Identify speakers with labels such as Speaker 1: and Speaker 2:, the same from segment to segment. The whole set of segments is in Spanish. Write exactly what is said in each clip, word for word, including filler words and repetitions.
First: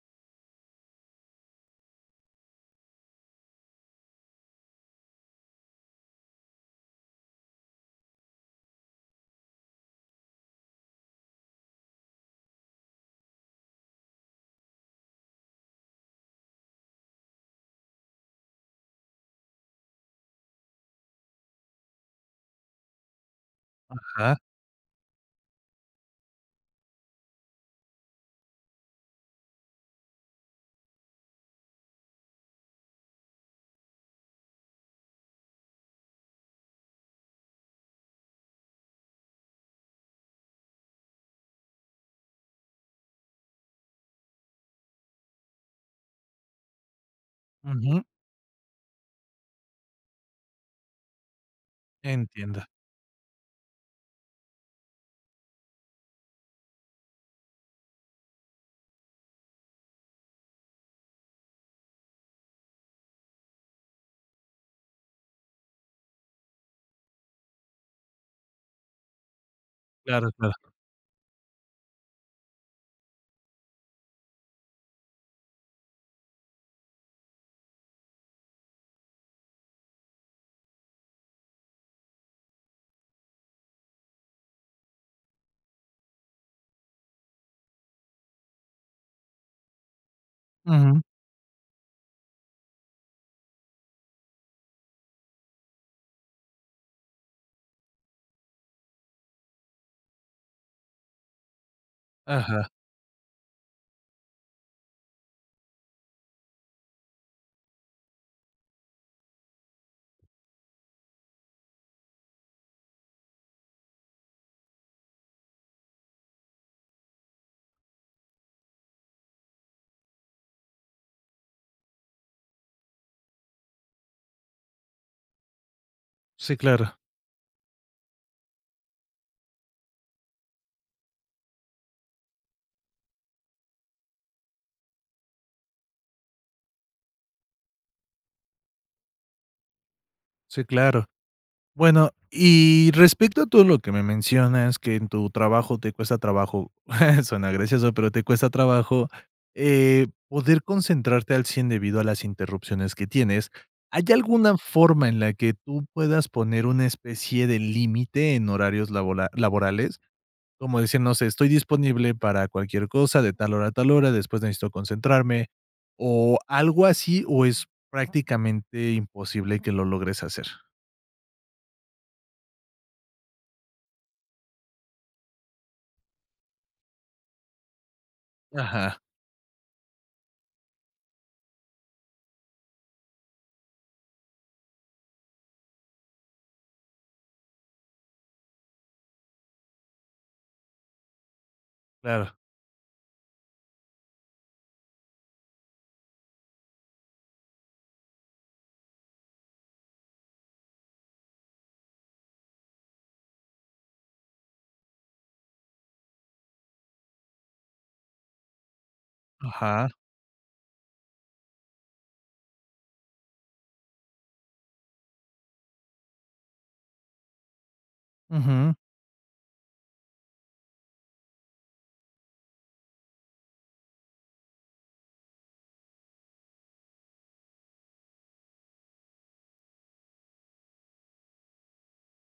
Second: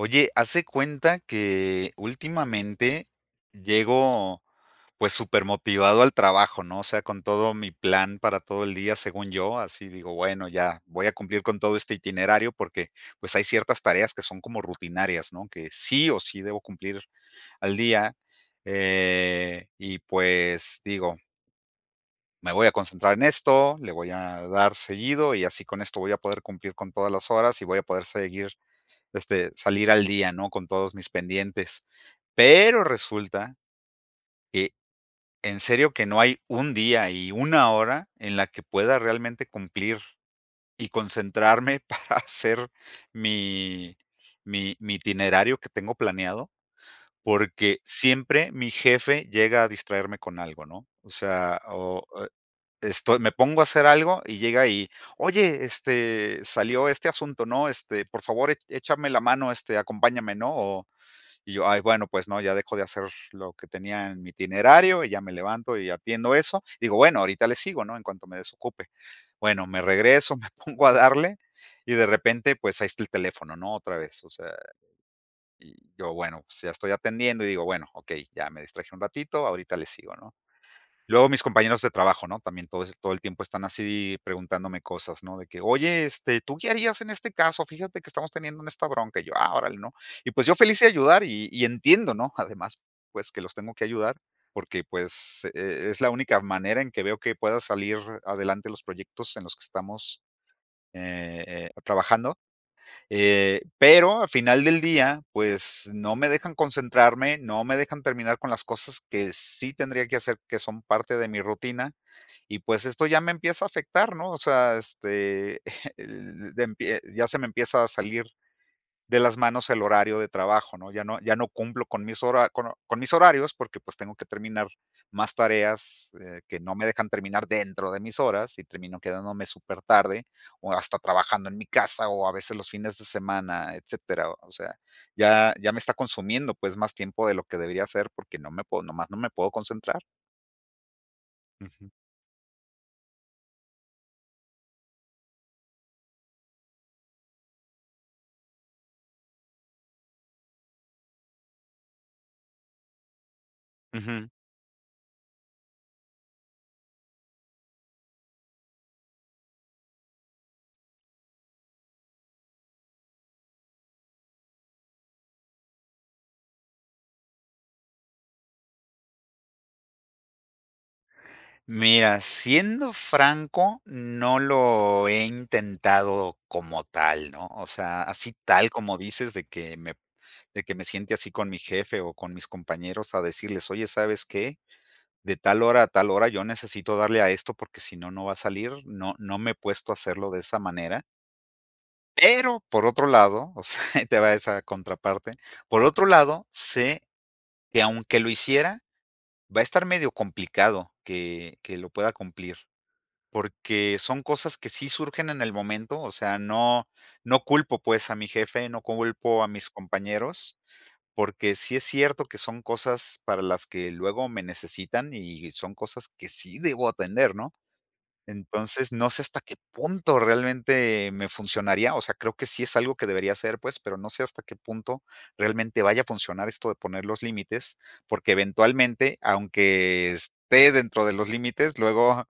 Speaker 1: Oye, haz de cuenta que últimamente llego, pues, super motivado al trabajo, ¿no?, o sea, con todo mi plan para todo el día, según yo, así digo: "Bueno, ya voy a cumplir con todo este itinerario", porque, pues, hay ciertas tareas que son como rutinarias, ¿no?, que sí o sí debo cumplir al día, eh, y pues, digo: "Me voy a concentrar en esto, le voy
Speaker 2: Ajá.
Speaker 1: a dar seguido y así con esto voy a poder cumplir con todas las horas y voy a poder seguir, este salir al día, ¿no?, con todos mis pendientes", pero resulta, eh, en serio que no hay un día y una hora en la que pueda realmente cumplir y concentrarme para hacer mi mi mi itinerario que tengo planeado, porque
Speaker 2: Ujú.
Speaker 1: siempre mi jefe llega a distraerme con algo, ¿no?, o sea, o, eh
Speaker 2: Entiendo.
Speaker 1: esto me pongo a hacer algo y llega y: "Oye, este, salió este asunto, ¿no?, este por favor e échame la mano, este acompáñame, ¿no?", o y yo, bueno pues, ¿no?, ya dejo de hacer lo que tenía en mi itinerario y ya me levanto y atiendo eso, digo: "Bueno ahorita le sigo, ¿no?, en cuanto me desocupe", bueno me
Speaker 2: Claro,
Speaker 1: regreso, me
Speaker 2: claro.
Speaker 1: pongo a darle y de repente, pues ahí está el teléfono, ¿no?, otra vez, o sea, y yo, bueno, pues ya estoy atendiendo y digo: "Bueno, okey, ya me distraje un ratito, ahorita le sigo", ¿no?, luego mis compañeros de trabajo, ¿no?, también todos, todo el tiempo están así preguntándome cosas, ¿no?, de que: "Oye, este, ¿tú qué harías en este caso?, fíjate que estamos teniendo en esta bronca", y yo: "Ah, órale", ¿no?, y pues yo feliz de
Speaker 2: Ujú.
Speaker 1: ayudar y y entiendo, ¿no?, además, pues que los tengo que ayudar, porque pues, e es la única manera en que veo que pueda salir adelante los proyectos en los que estamos, eh eh, trabajando,
Speaker 2: Ajá.
Speaker 1: eh, pero al final del día, pues, no me dejan concentrarme, no me dejan terminar con las cosas que sí tendría que hacer, que son parte de mi rutina, y, pues, esto ya me empieza a afectar, ¿no?, o sea, este, de empie ya se me empieza a salir de las manos el horario de trabajo, ¿no?, ya no ya no cumplo con mis hora con con mis horarios porque, pues tengo que terminar más tareas, eh,
Speaker 2: Sí,
Speaker 1: que no me
Speaker 2: claro.
Speaker 1: dejan terminar dentro de mis horas y termino quedándome super tarde o hasta trabajando en mi casa o a veces los fines de semana, etcétera. O sea, ya ya me está consumiendo, pues, más tiempo de lo que debería hacer, porque no me puedo nomás no me puedo concentrar.
Speaker 2: Sí, claro.
Speaker 1: Ujú.
Speaker 2: Bueno, y respecto a todo lo que me mencionas que en tu trabajo te cuesta trabajo, suena gracioso, pero te cuesta trabajo, eh, poder concentrarte al cien debido a las interrupciones que tienes, ¿hay
Speaker 1: Ujú.
Speaker 2: alguna forma en la que tú puedas poner una especie de límite en horarios labola laborales? Como dicen, no sé, estoy disponible para cualquier cosa, de tal hora a tal hora, después necesito concentrarme, o algo así, o es prácticamente imposible que lo logres hacer.
Speaker 1: Mira, siendo franco, no lo he intentado como tal, ¿no? O sea, así tal como
Speaker 2: Ajá.
Speaker 1: dices de que me de que me siente así con mi jefe, o con mis compañeros a decirles: "Oye, ¿sabes qué? De tal hora a tal hora yo necesito darle a esto, porque si no no va a salir". No no me he puesto a hacerlo de esa manera.
Speaker 2: Claro.
Speaker 1: Pero, por otro lado, o sea, ahí te va esa contraparte. Por otro lado, sé que aunque lo hiciera, va a estar medio complicado que, que lo pueda cumplir. Porque son cosas que sí surgen en el momento. O sea, no, no culpo, pues, a mi jefe, no culpo a mis
Speaker 2: Ajá.
Speaker 1: compañeros. Porque sí es cierto que son cosas para las que luego me necesitan, y son cosas que sí debo atender, ¿no?
Speaker 2: Ujú.
Speaker 1: Entonces, no sé hasta qué punto realmente me funcionaría. O sea, creo que sí es algo que debería ser, pues, pero no sé hasta qué punto realmente vaya a funcionar esto de poner los límites. Porque eventualmente, aunque esté dentro de los límites, luego,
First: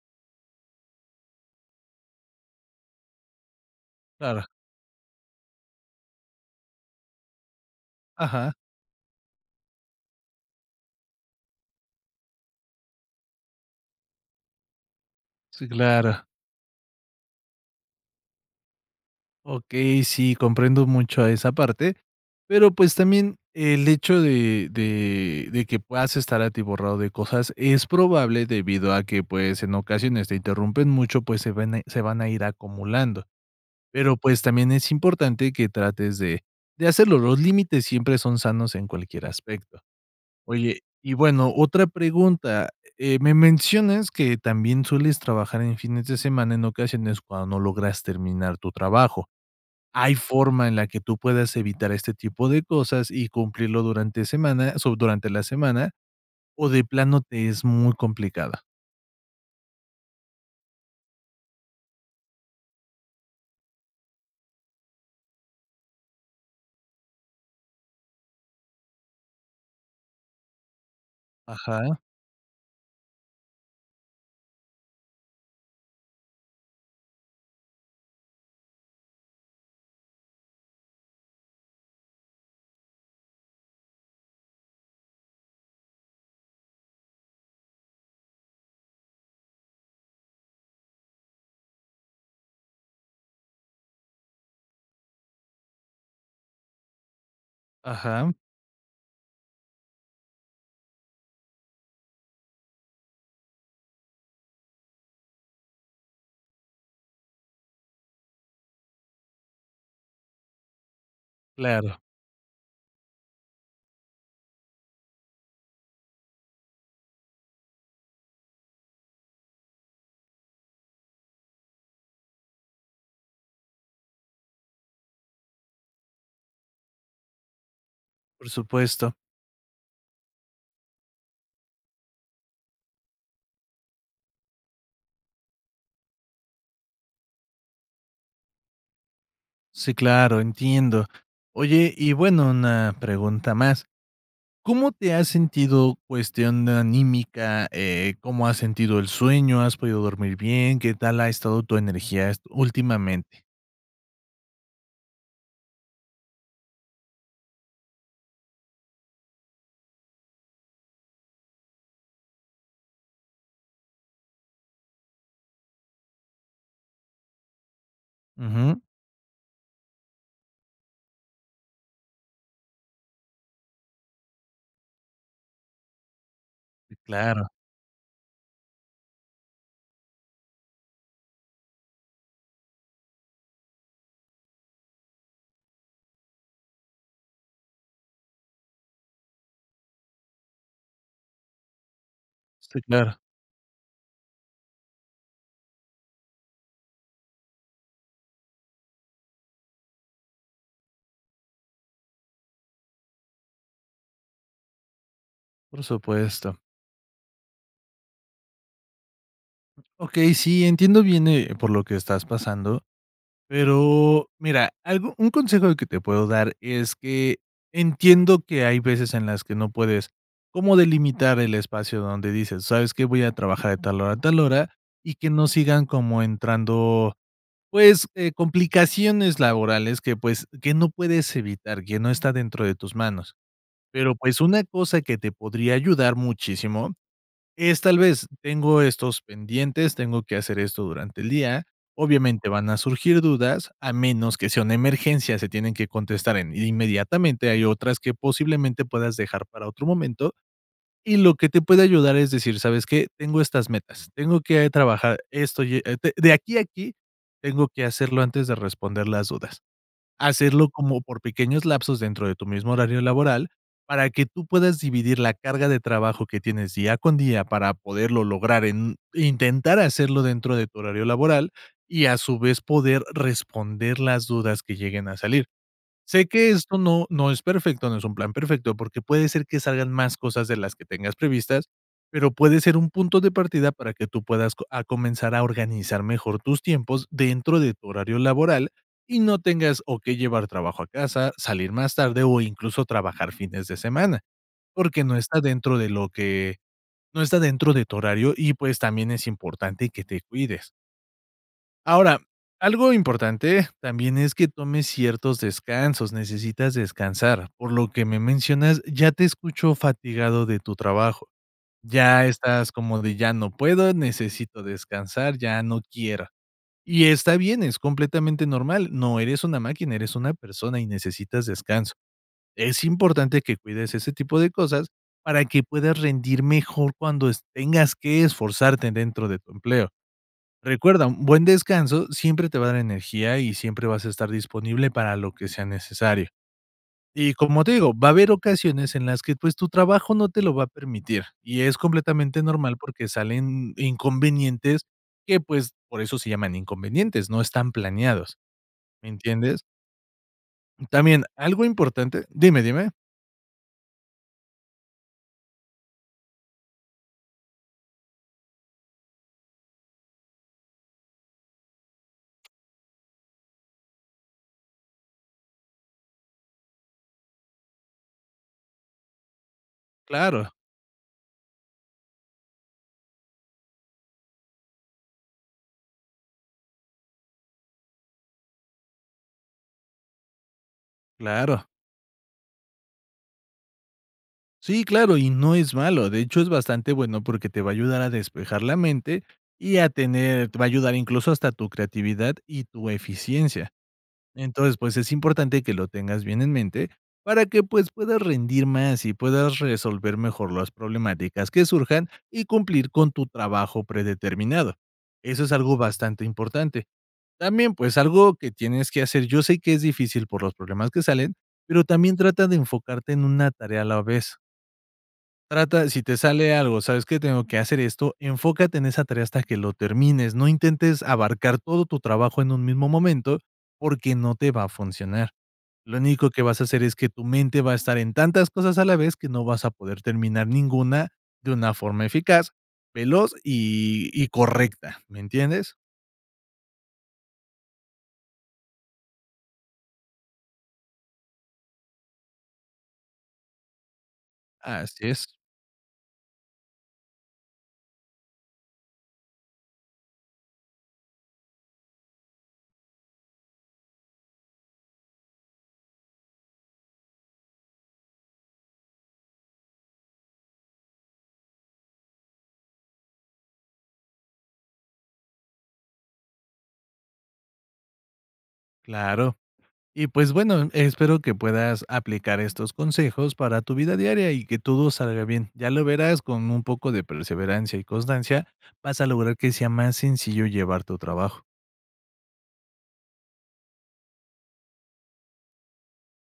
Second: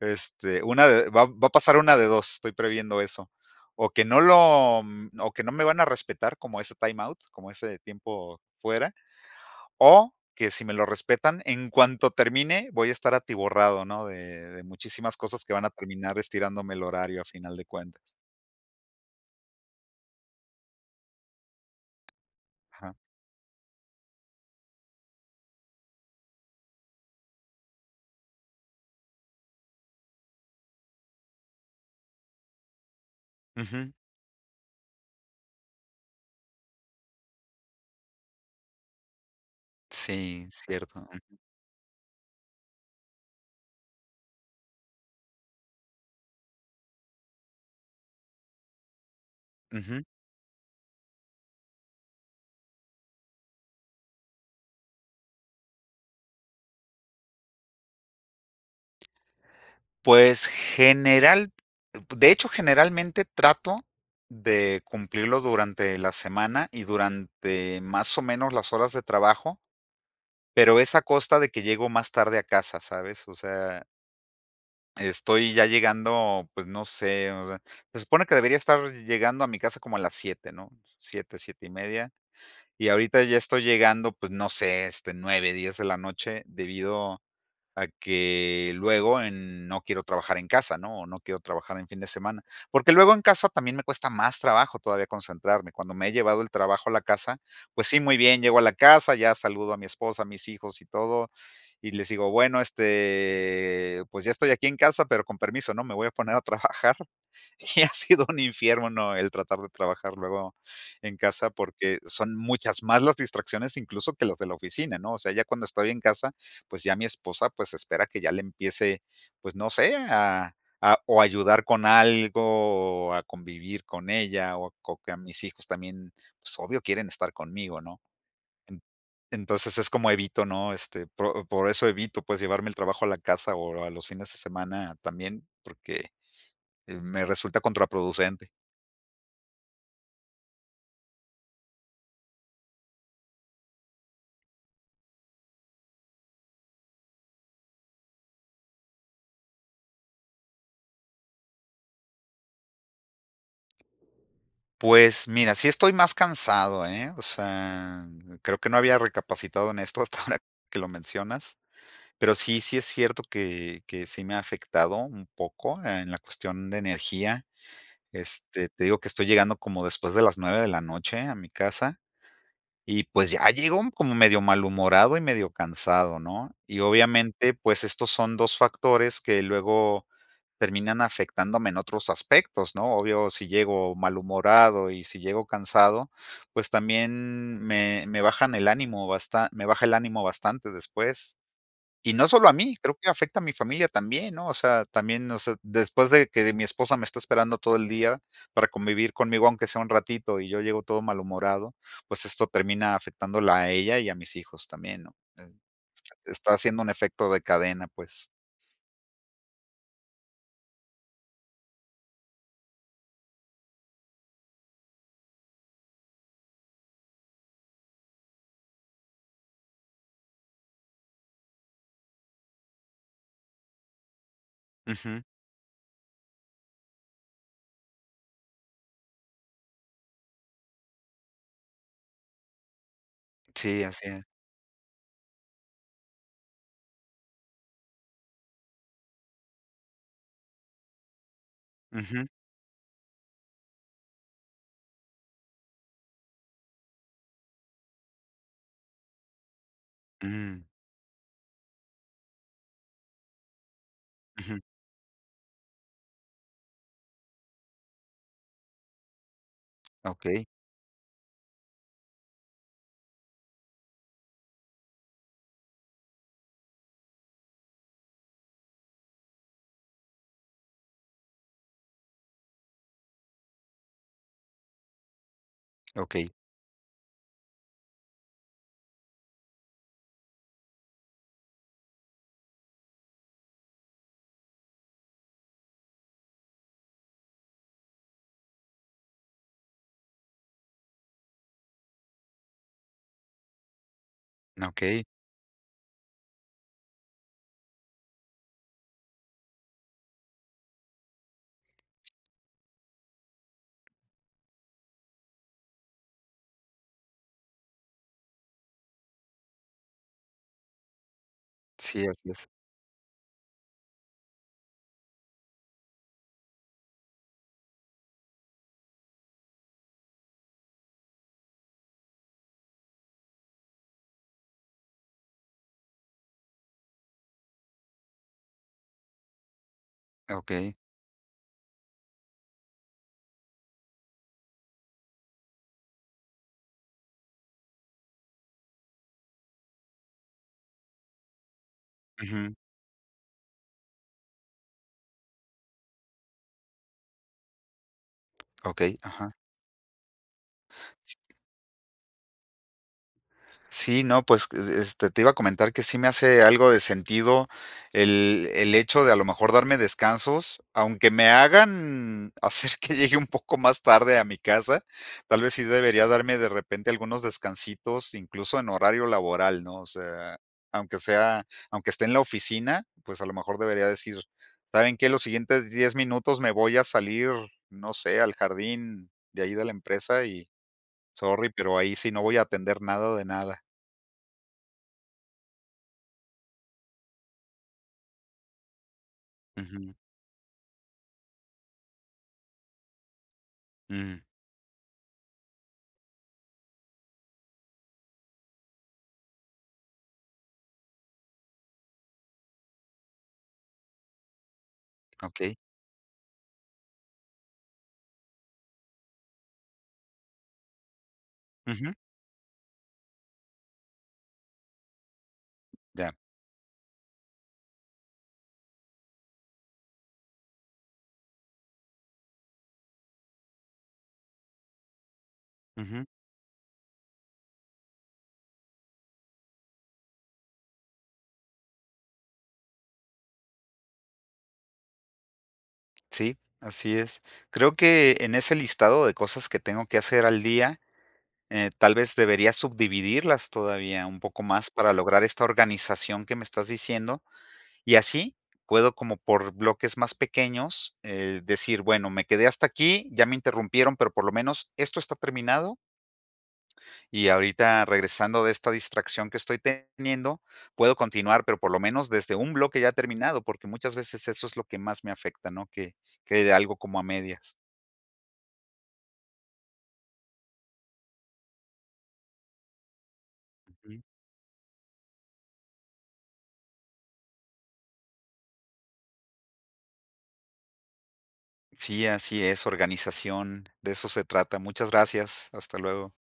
Speaker 1: este, una de va va a pasar una de dos, estoy previendo eso. O que no
Speaker 2: Claro.
Speaker 1: lo o que no me van a respetar, como ese time out, como ese tiempo
Speaker 2: Ajá.
Speaker 1: fuera. O que si me lo respetan, en cuanto termine voy a estar atiborrado, ¿no? De de muchísimas cosas que van
Speaker 2: Sí,
Speaker 1: a terminar
Speaker 2: claro.
Speaker 1: estirándome el horario a final de cuentas.
Speaker 2: Okey, sí, comprendo mucho a esa parte, pero, pues,
Speaker 1: Ajá.
Speaker 2: también el hecho de de de que puedas estar atiborrado de cosas, es probable debido a que, pues, en ocasiones te interrumpen mucho, pues, se vene se van a ir acumulando.
Speaker 1: Ujú.
Speaker 2: Pero, pues, también es importante que trates de de hacerlo, los límites siempre son sanos en cualquier aspecto.
Speaker 1: Sí,
Speaker 2: Oye,
Speaker 1: cierto,
Speaker 2: y
Speaker 1: ujú.
Speaker 2: bueno, otra pregunta, eh, me mencionas que también sueles trabajar en fines de semana en ocasiones cuando no logras terminar tu trabajo,
Speaker 1: Ujú.
Speaker 2: ¿hay forma en la que tú puedas evitar este tipo de cosas y cumplirlo durante semana sou durante la semana, so de plano te es muy complicada?
Speaker 1: Pues, general, uh, de hecho, generalmente trato de cumplirlo durante la semana y durante más o menos las horas de trabajo. Pero, es a costa de que llego
Speaker 2: Ajá.
Speaker 1: más tarde a casa, ¿sabes?, o sea Estoy ya llegando, pues no sé, o sea, se supone que debería estar llegando a mi casa como a las siete, ¿no? siete, siete y media. Y ahorita ya estoy llegando, pues, no sé, este, nueve, diez de la noche, debido a que luego en no quiero trabajar en casa, ¿no?, o no quiero trabajar en fin de semana. Porque luego en casa también me cuesta más trabajo todavía concentrarme. Cuando me he llevado el trabajo a la casa, pues sí, muy
Speaker 2: Ajá.
Speaker 1: bien. Llego a la casa, ya saludo a mi esposa, a mis hijos y todo, y les digo: "Bueno, este, pues, ya estoy aquí en casa, pero con permiso, ¿no?, me voy a poner a trabajar", y ha sido un infierno, ¿no?, el tratar de trabajar luego en casa, porque
Speaker 2: Claro.
Speaker 1: son muchas más las distracciones, incluso que las de la oficina, ¿no? O sea, ya cuando estoy en casa, pues ya mi esposa espera que ya le empiece, pues no sé, a a o ayudar con algo, o a convivir con ella o co a mis hijos también, pues, obvio quieren estar conmigo, ¿no?,
Speaker 2: Por
Speaker 1: en
Speaker 2: supuesto.
Speaker 1: entonces, es como evito, ¿no?, este, pro por eso evito, pues, llevarme el trabajo a la casa o a los fines de semana también, porque me resulta contraproducente.
Speaker 2: Sí, claro, entiendo. Oye, y bueno, una pregunta más, ¿cómo te has sentido cuestión anímica? Eh, ¿cómo has sentido el sueño? ¿Has podido dormir bien? ¿Qué tal ha estado tu energía esto últimamente?
Speaker 1: Pues mira, sí estoy más cansado, ¿eh? O sea, creo que no había recapacitado en esto hasta ahora que lo mencionas. Pero sí, sí es cierto que que sí me ha afectado un poco en la cuestión de energía. Este,
Speaker 2: Ujú.
Speaker 1: te digo que estoy llegando como después de las nueve de la noche a mi casa. Y pues, ya llego como medio malhumorado y medio cansado, ¿no? Y
Speaker 2: Sí, claro.
Speaker 1: obviamente, pues, estos son dos factores que luego terminan afectándome en otros aspectos, ¿no? Obvio, si llego malhumorado y si llego cansado, pues, también me me bajan el ánimo basta me baja el ánimo bastante después. Y no solo a mí,
Speaker 2: Sí,
Speaker 1: creo que
Speaker 2: claro.
Speaker 1: afecta a mi familia también, ¿no? O sea, también, o sea, después de que de mi esposa me está esperando todo el día para convivir conmigo aunque sea un ratito, y yo llego todo malhumorado, pues, esto termina afectándola a ella y a mis hijos también, ¿no? Em,
Speaker 2: Por
Speaker 1: está está
Speaker 2: supuesto.
Speaker 1: haciendo un efecto de cadena, pues.
Speaker 2: Okey, sí, entiendo bien, eh, por lo que estás pasando, pero, mira, algo un consejo de que te puedo dar es que, entiendo que hay veces en las que no puedes como delimitar el espacio donde dices: "¿Sabes qué? Voy a trabajar de tal hora a tal hora", y
Speaker 1: Ujú.
Speaker 2: que no sigan como entrando, pues, eh, complicaciones laborales que, pues, que no puedes evitar, que no está dentro de tus manos.
Speaker 1: Sí, así
Speaker 2: Pero,
Speaker 1: es.
Speaker 2: pues, una cosa que te podría ayudar muchísimo es, tal vez: "Tengo estos pendientes, tengo que hacer esto durante el día",
Speaker 1: Ujú.
Speaker 2: obviamente, van a surgir dudas, a menos que sea una emergencia, se tienen que contestar en inmediatamente, hay otras que posiblemente puedas dejar para otro momento.
Speaker 1: Mm.
Speaker 2: Y lo que te puede ayudar es decir: "¿Sabes qué? Tengo estas metas, tengo
Speaker 1: Ujú.
Speaker 2: que trabajar esto, y e d de aquí a aquí tengo que hacerlo antes de responder las dudas".
Speaker 1: Okey.
Speaker 2: Hacerlo como por pequeños lapsos dentro de tu mismo horario laboral, para que tú puedas dividir la carga de trabajo que tienes día con día para poderlo lograr en intentar hacerlo dentro de tu horario laboral. Y, a su vez, poder responder las dudas que lleguen a salir. Sé
Speaker 1: Okey.
Speaker 2: que esto no no es perfecto, no es un plan perfecto, porque puede ser que salgan más cosas de las que tengas previstas, pero puede ser un punto de partida para que tú puedas co a comenzar a organizar mejor tus tiempos dentro de tu horario laboral, y no tengas o qué llevar trabajo a casa, salir más tarde, o incluso, trabajar fines de semana, porque
Speaker 1: Okey.
Speaker 2: no está dentro de lo que no está dentro de tu horario y, pues, también es importante que te cuides. Ahora, algo importante también es que tomes ciertos descansos, necesitas descansar. Por lo que me mencionas, ya te escucho fatigado de tu trabajo,
Speaker 1: Sí, así
Speaker 2: ya
Speaker 1: es.
Speaker 2: estás como de: "Ya no puedo, necesito descansar, ya no quiera". Y está bien, es completamente normal, no eres una máquina, eres una persona y necesitas descanso. Es importante que cuides ese tipo de cosas, para que puedas rendir mejor cuando es tengas que esforzarte dentro de tu empleo.
Speaker 1: Ah, okey.
Speaker 2: Recuerda, un buen descanso siempre te va a dar energía, y siempre vas a estar disponible para lo que sea necesario. Y, como te digo, va a haber ocasiones en las que, pues, tu trabajo no te lo va a permitir, y es completamente
Speaker 1: Ujú.
Speaker 2: normal, porque salen inconvenientes que, pues, por eso se llaman inconvenientes, no están planeados,
Speaker 1: Okey,
Speaker 2: ¿me
Speaker 1: ajá.
Speaker 2: entiendes? También, algo importante Dime, dime.
Speaker 1: Sí, no, pues, e es este, te iba a comentar que sí me hace algo de sentido el el hecho de a lo mejor darme descansos, aunque me hagan hacer que llegue un poco más tarde a mi casa. Tal vez sí debería darme de repente algunos descansitos, incluso, en horario laboral, ¿no? O sea,
Speaker 2: Claro.
Speaker 1: aunque sea aunque esté en la oficina, pues, a lo mejor debería decir: "¿Saben qué?, los siguientes diez minutos me voy a salir, no sé, al jardín de ahí de la empresa y sorry,
Speaker 2: Claro.
Speaker 1: pero ahí sí no voy a atender nada, de nada".
Speaker 2: Sí, claro, y no es malo, de hecho, es bastante bueno, porque te va a ayudar a despejar la mente. Y a
Speaker 1: Ujú.
Speaker 2: tener te va a ayudar, incluso, hasta tu creatividad y tu eficiencia.
Speaker 1: Mm.
Speaker 2: Entonces, pues, es importante que lo tengas bien en mente para que, pues, puedas rendir más, y puedas resolver mejor las problemáticas que surjan, y cumplir con tu trabajo predeterminado. Eso es
Speaker 1: Okey.
Speaker 2: algo bastante importante. También, pues, algo que tienes que hacer yo sé que es difícil por los problemas que salen, pero
Speaker 1: Ujú.
Speaker 2: también trata de enfocarte en una tarea a la vez. Trata, de si
Speaker 1: Ya.
Speaker 2: te sale algo: "¿Sabes qué?, tengo que hacer esto", enfócate en esa tarea hasta que lo termines. No intentes abarcar todo tu trabajo en un mismo momento, porque no te va a funcionar. Lo
Speaker 1: Ujú.
Speaker 2: único que vas a hacer es que tu mente va a estar en tantas cosas a la vez que no vas a poder terminar ninguna, de una forma eficaz, veloz y y correcta, ¿me entiendes?
Speaker 1: Sí, así es. Creo que en ese listado de cosas que tengo que hacer al día, eh, tal vez deberías subdividirlas todavía un poco más para
Speaker 2: Así
Speaker 1: lograr
Speaker 2: es.
Speaker 1: esta organización que me estás diciendo, y así, puedo como por bloques más pequeños, eh, decir: "Bueno, me quedé hasta aquí, ya me interrumpieron, pero por lo menos esto está terminado" "y ahorita, regresando de esta distracción que estoy teniendo, puedo continuar". Pero, por lo menos, desde un bloque ya terminado, porque muchas veces eso es lo que más me afecta, ¿no?, que quede algo como a medias.
Speaker 2: Claro. Y, pues, bueno, espero que puedas aplicar estos consejos para tu vida
Speaker 1: Ujú.
Speaker 2: diaria y que todo salga bien. Ya lo verás, con un poco de perseverancia y constancia vas a lograr que sea más sencillo llevar tu trabajo.
Speaker 1: Sí, así es, organización, de eso se trata. Muchas gracias. Hasta luego.